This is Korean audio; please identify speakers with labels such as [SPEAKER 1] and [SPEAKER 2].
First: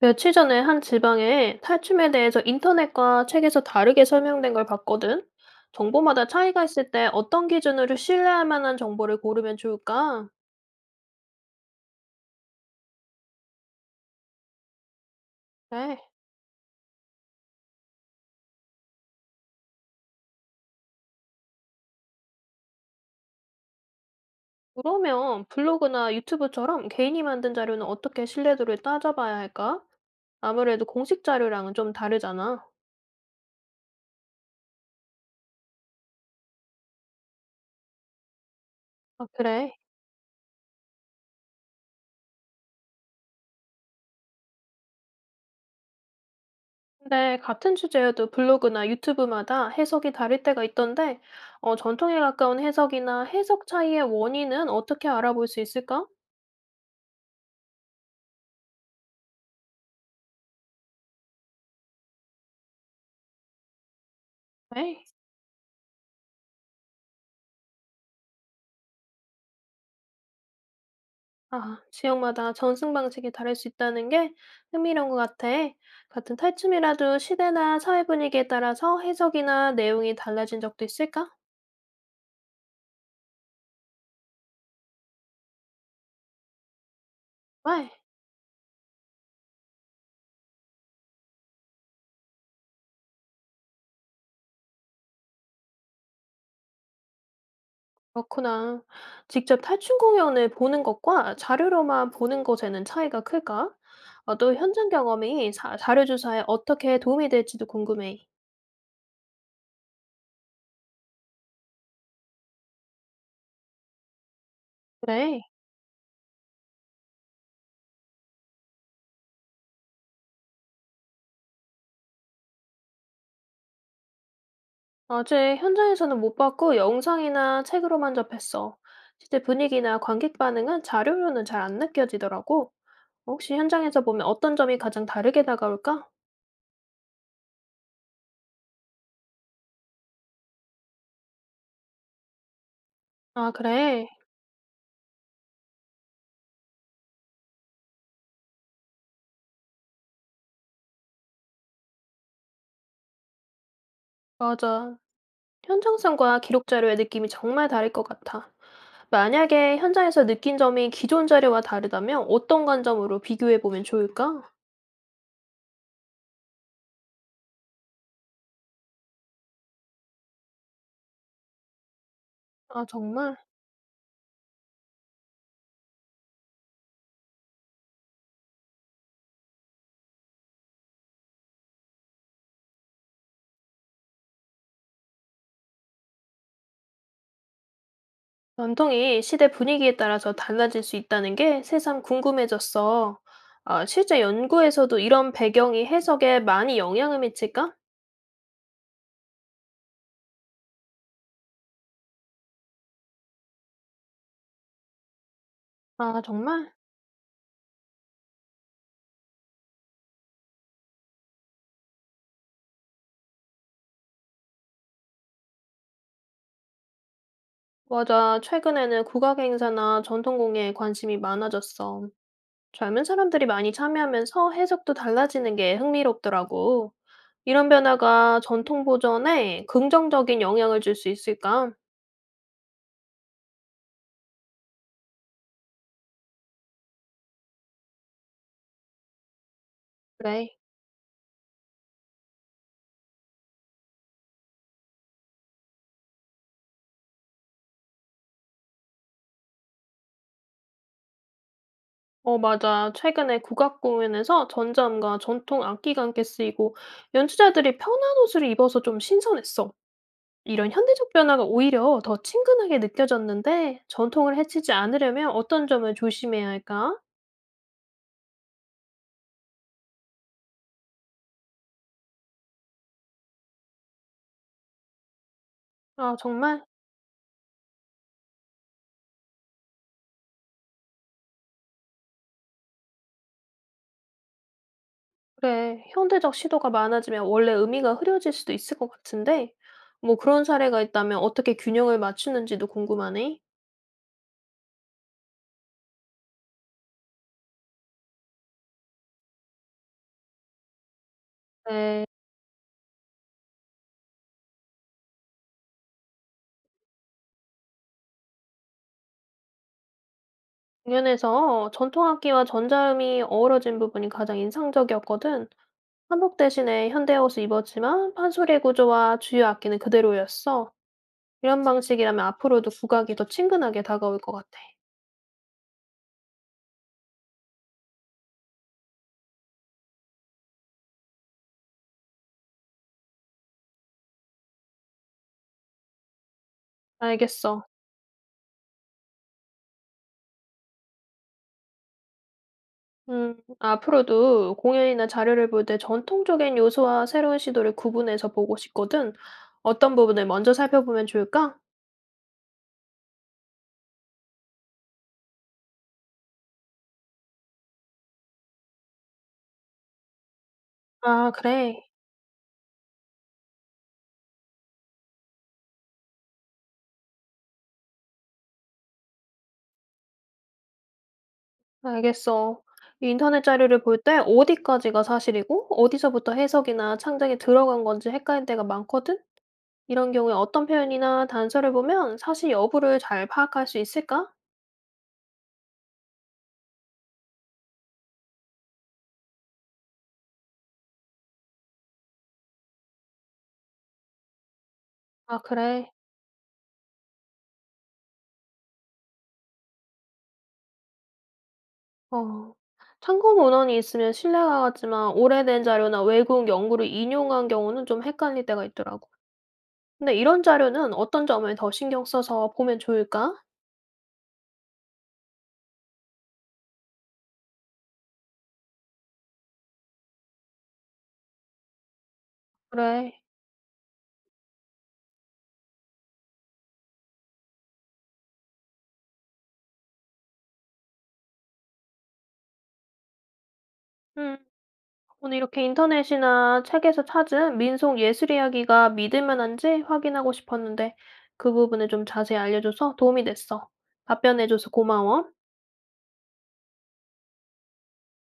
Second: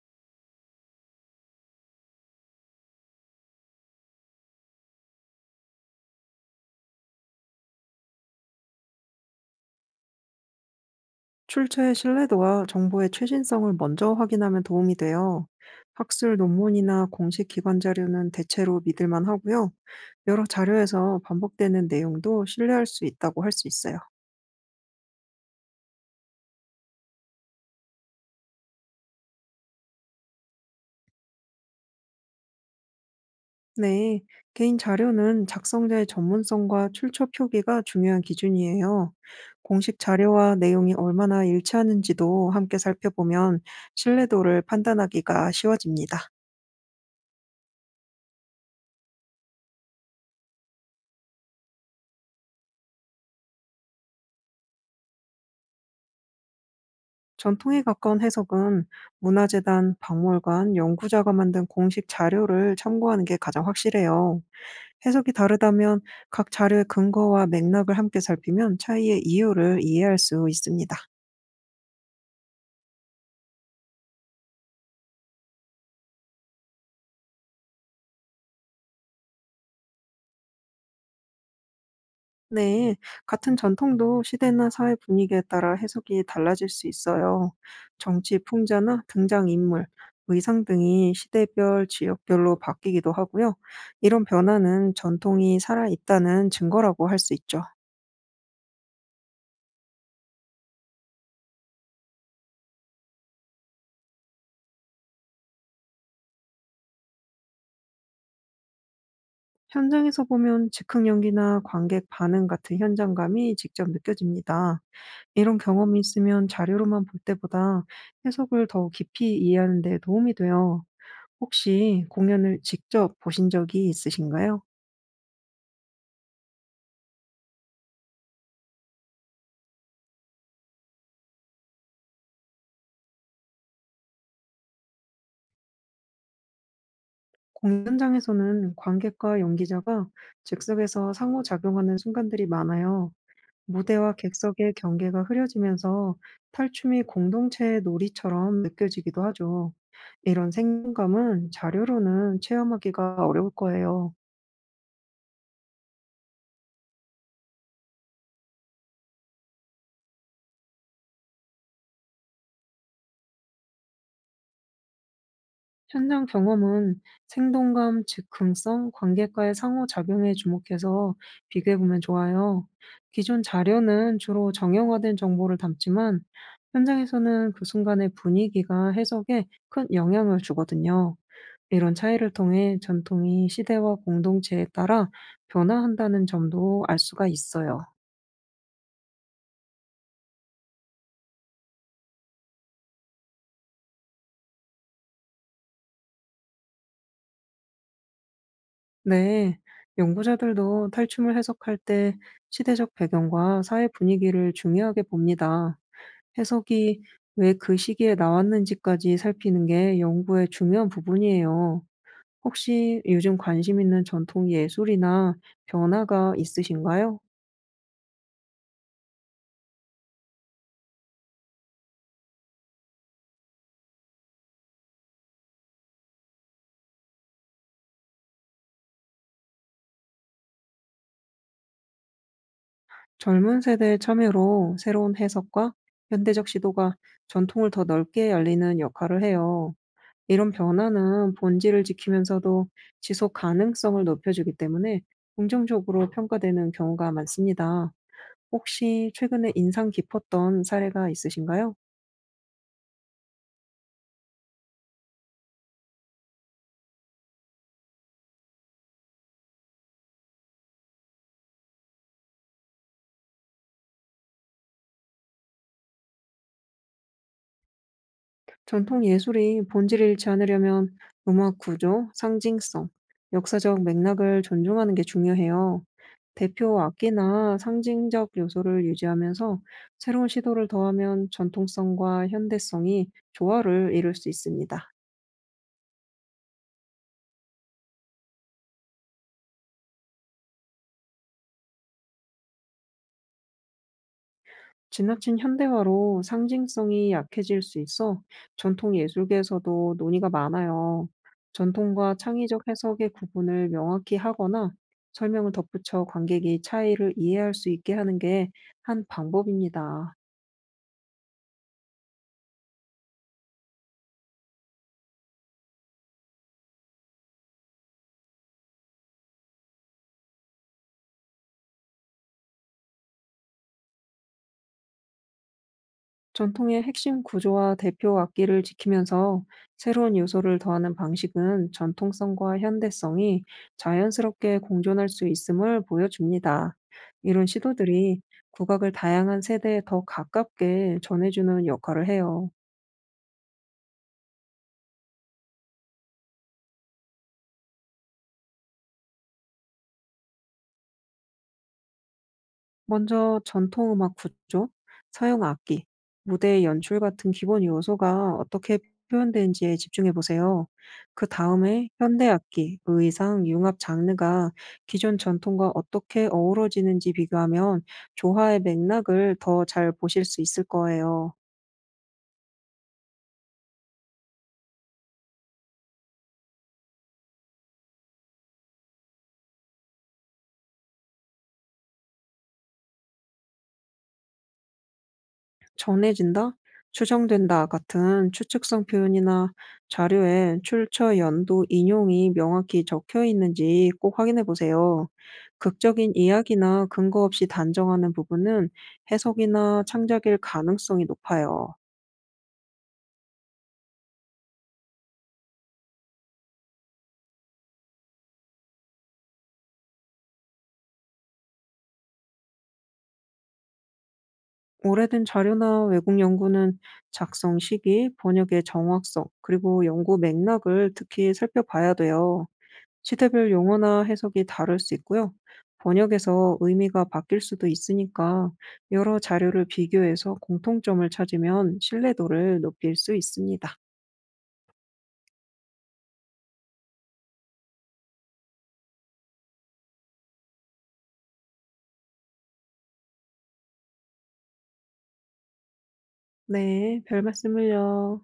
[SPEAKER 1] 며칠 전에 한 지방에 탈춤에 대해서 인터넷과 책에서 다르게 설명된 걸 봤거든. 정보마다 차이가 있을 때 어떤 기준으로 신뢰할 만한 정보를 고르면 좋을까?
[SPEAKER 2] 출처의 신뢰도와 정보의 최신성을 먼저 확인하면 도움이 돼요.
[SPEAKER 1] 네.
[SPEAKER 2] 학술 논문이나 공식 기관 자료는 대체로 믿을 만하고요. 여러 자료에서 반복되는 내용도 신뢰할 수 있다고 할 수 있어요.
[SPEAKER 1] 그러면 블로그나 유튜브처럼 개인이 만든 자료는 어떻게 신뢰도를 따져봐야 할까? 아무래도 공식 자료랑은 좀 다르잖아.
[SPEAKER 2] 네, 개인 자료는 작성자의 전문성과 출처 표기가 중요한 기준이에요.
[SPEAKER 1] 아, 그래.
[SPEAKER 2] 공식 자료와 내용이 얼마나 일치하는지도 함께 살펴보면 신뢰도를 판단하기가 쉬워집니다.
[SPEAKER 1] 근데 같은 주제여도 블로그나 유튜브마다 해석이 다를 때가 있던데, 전통에 가까운 해석이나 해석 차이의 원인은 어떻게 알아볼 수 있을까?
[SPEAKER 2] 전통에 가까운 해석은 문화재단, 박물관, 연구자가 만든 공식 자료를 참고하는 게 가장 확실해요.
[SPEAKER 1] 네.
[SPEAKER 2] 해석이 다르다면 각 자료의 근거와 맥락을 함께 살피면 차이의 이유를 이해할 수 있습니다.
[SPEAKER 1] 아, 지역마다 전승 방식이 다를 수 있다는 게 흥미로운 것 같아. 같은 탈춤이라도 시대나 사회 분위기에 따라서 해석이나 내용이 달라진 적도 있을까?
[SPEAKER 2] 네, 같은 전통도 시대나 사회 분위기에 따라 해석이 달라질 수 있어요.
[SPEAKER 1] 왜?
[SPEAKER 2] 정치 풍자나 등장인물, 의상 등이 시대별, 지역별로 바뀌기도 하고요. 이런 변화는 전통이 살아있다는 증거라고 할 수 있죠.
[SPEAKER 1] 그렇구나. 직접 탈춤 공연을 보는 것과 자료로만 보는 것에는 차이가 클까? 또 현장 경험이 자료 조사에 어떻게 도움이 될지도 궁금해.
[SPEAKER 2] 현장에서 보면 즉흥 연기나 관객 반응 같은 현장감이 직접 느껴집니다.
[SPEAKER 1] 그래.
[SPEAKER 2] 이런 경험이 있으면 자료로만 볼 때보다 해석을 더 깊이 이해하는 데 도움이 돼요. 혹시 공연을 직접 보신 적이 있으신가요?
[SPEAKER 1] 아직 현장에서는 못 봤고 영상이나 책으로만 접했어. 실제 분위기나 관객 반응은 자료로는 잘 안 느껴지더라고. 혹시 현장에서 보면 어떤 점이 가장 다르게 다가올까?
[SPEAKER 2] 공연 현장에서는 관객과 연기자가 즉석에서 상호작용하는 순간들이 많아요.
[SPEAKER 1] 아, 그래.
[SPEAKER 2] 무대와 객석의 경계가 흐려지면서 탈춤이 공동체의 놀이처럼 느껴지기도 하죠. 이런 생동감은 자료로는 체험하기가 어려울 거예요.
[SPEAKER 1] 맞아. 현장성과 기록 자료의 느낌이 정말 다를 것 같아. 만약에 현장에서 느낀 점이 기존 자료와 다르다면 어떤 관점으로 비교해 보면 좋을까?
[SPEAKER 2] 현장 경험은 생동감, 즉흥성, 관객과의 상호작용에 주목해서 비교해보면 좋아요.
[SPEAKER 1] 아, 정말?
[SPEAKER 2] 기존 자료는 주로 정형화된 정보를 담지만 현장에서는 그 순간의 분위기가 해석에 큰 영향을 주거든요. 이런 차이를 통해 전통이 시대와 공동체에 따라 변화한다는 점도 알 수가 있어요.
[SPEAKER 1] 전통이 시대 분위기에 따라서 달라질 수 있다는 게 새삼 궁금해졌어. 아, 실제 연구에서도 이런 배경이 해석에 많이 영향을 미칠까?
[SPEAKER 2] 네. 연구자들도 탈춤을 해석할 때 시대적 배경과 사회 분위기를 중요하게 봅니다.
[SPEAKER 1] 아, 정말?
[SPEAKER 2] 해석이 왜 그 시기에 나왔는지까지 살피는 게 연구의 중요한 부분이에요. 혹시 요즘 관심 있는 전통 예술이나 변화가 있으신가요?
[SPEAKER 1] 맞아. 최근에는 국악 행사나 전통 공예에 관심이 많아졌어. 젊은 사람들이 많이 참여하면서 해석도 달라지는 게 흥미롭더라고. 이런 변화가 전통 보전에 긍정적인 영향을 줄 수 있을까?
[SPEAKER 2] 젊은 세대의 참여로 새로운 해석과 현대적 시도가 전통을 더 넓게 열리는 역할을 해요.
[SPEAKER 1] 그래.
[SPEAKER 2] 이런 변화는 본질을 지키면서도 지속 가능성을 높여주기 때문에 긍정적으로 평가되는 경우가 많습니다. 혹시 최근에 인상 깊었던 사례가 있으신가요?
[SPEAKER 1] 어, 맞아. 최근에 국악공연에서 전자음과 전통 악기가 함께 쓰이고 연주자들이 편한 옷을 입어서 좀 신선했어. 이런 현대적 변화가 오히려 더 친근하게 느껴졌는데 전통을 해치지 않으려면 어떤 점을 조심해야 할까?
[SPEAKER 2] 전통 예술이 본질을 잃지 않으려면 음악 구조, 상징성, 역사적 맥락을 존중하는 게 중요해요.
[SPEAKER 1] 아, 정말?
[SPEAKER 2] 대표 악기나 상징적 요소를 유지하면서 새로운 시도를 더하면 전통성과 현대성이 조화를 이룰 수 있습니다.
[SPEAKER 1] 그래, 현대적 시도가 많아지면 원래 의미가 흐려질 수도 있을 것 같은데, 뭐 그런 사례가 있다면 어떻게 균형을 맞추는지도 궁금하네.
[SPEAKER 2] 지나친 현대화로 상징성이 약해질 수 있어 전통 예술계에서도 논의가 많아요.
[SPEAKER 1] 네,
[SPEAKER 2] 전통과 창의적 해석의 구분을 명확히 하거나 설명을 덧붙여 관객이 차이를 이해할 수 있게 하는 게 한 방법입니다.
[SPEAKER 1] 공연에서 전통악기와 전자음이 어우러진 부분이 가장 인상적이었거든. 한복 대신에 현대 옷을 입었지만 판소리의 구조와 주요 악기는 그대로였어. 이런 방식이라면 앞으로도 국악이 더 친근하게 다가올 것 같아.
[SPEAKER 2] 전통의 핵심 구조와 대표 악기를 지키면서 새로운 요소를 더하는 방식은 전통성과 현대성이 자연스럽게 공존할 수 있음을 보여줍니다. 이런
[SPEAKER 1] 알겠어.
[SPEAKER 2] 시도들이 국악을 다양한 세대에 더 가깝게 전해주는 역할을 해요.
[SPEAKER 1] 앞으로도 공연이나 자료를 볼 때 전통적인 요소와 새로운 시도를 구분해서 보고 싶거든. 어떤 부분을 먼저 살펴보면 좋을까?
[SPEAKER 2] 먼저 전통 음악 구조, 서양 악기, 무대 연출 같은 기본 요소가 어떻게 표현되는지에 집중해 보세요. 그
[SPEAKER 1] 아, 그래.
[SPEAKER 2] 다음에 현대 악기, 의상, 융합 장르가 기존 전통과 어떻게 어우러지는지 비교하면 조화의 맥락을 더 잘 보실 수 있을 거예요.
[SPEAKER 1] 알겠어. 이 인터넷 자료를 볼 때 어디까지가 사실이고, 어디서부터 해석이나 창작이 들어간 건지 헷갈릴 때가 많거든? 이런 경우에 어떤 표현이나 단서를 보면 사실 여부를 잘 파악할 수 있을까?
[SPEAKER 2] 전해진다, 추정된다 같은 추측성 표현이나 자료에 출처 연도 인용이 명확히 적혀 있는지 꼭 확인해 보세요.
[SPEAKER 1] 아, 그래.
[SPEAKER 2] 극적인 이야기나 근거 없이 단정하는 부분은 해석이나 창작일 가능성이 높아요.
[SPEAKER 1] 어. 참고 문헌이 있으면 신뢰가 가지만 오래된 자료나 외국 연구를 인용한 경우는 좀 헷갈릴 때가 있더라고. 근데 이런 자료는 어떤 점을 더 신경 써서 보면 좋을까?
[SPEAKER 2] 오래된 자료나 외국 연구는 작성 시기, 번역의 정확성, 그리고 연구 맥락을 특히 살펴봐야 돼요.
[SPEAKER 1] 그래.
[SPEAKER 2] 시대별 용어나 해석이 다를 수 있고요. 번역에서 의미가 바뀔 수도 있으니까 여러 자료를 비교해서 공통점을 찾으면 신뢰도를 높일 수 있습니다.
[SPEAKER 1] 음. 오늘 이렇게 인터넷이나 책에서 찾은 민속 예술 이야기가 믿을 만한지 확인하고 싶었는데 그 부분을 좀 자세히 알려줘서 도움이 됐어. 답변해줘서 고마워.
[SPEAKER 2] 네, 별 말씀을요.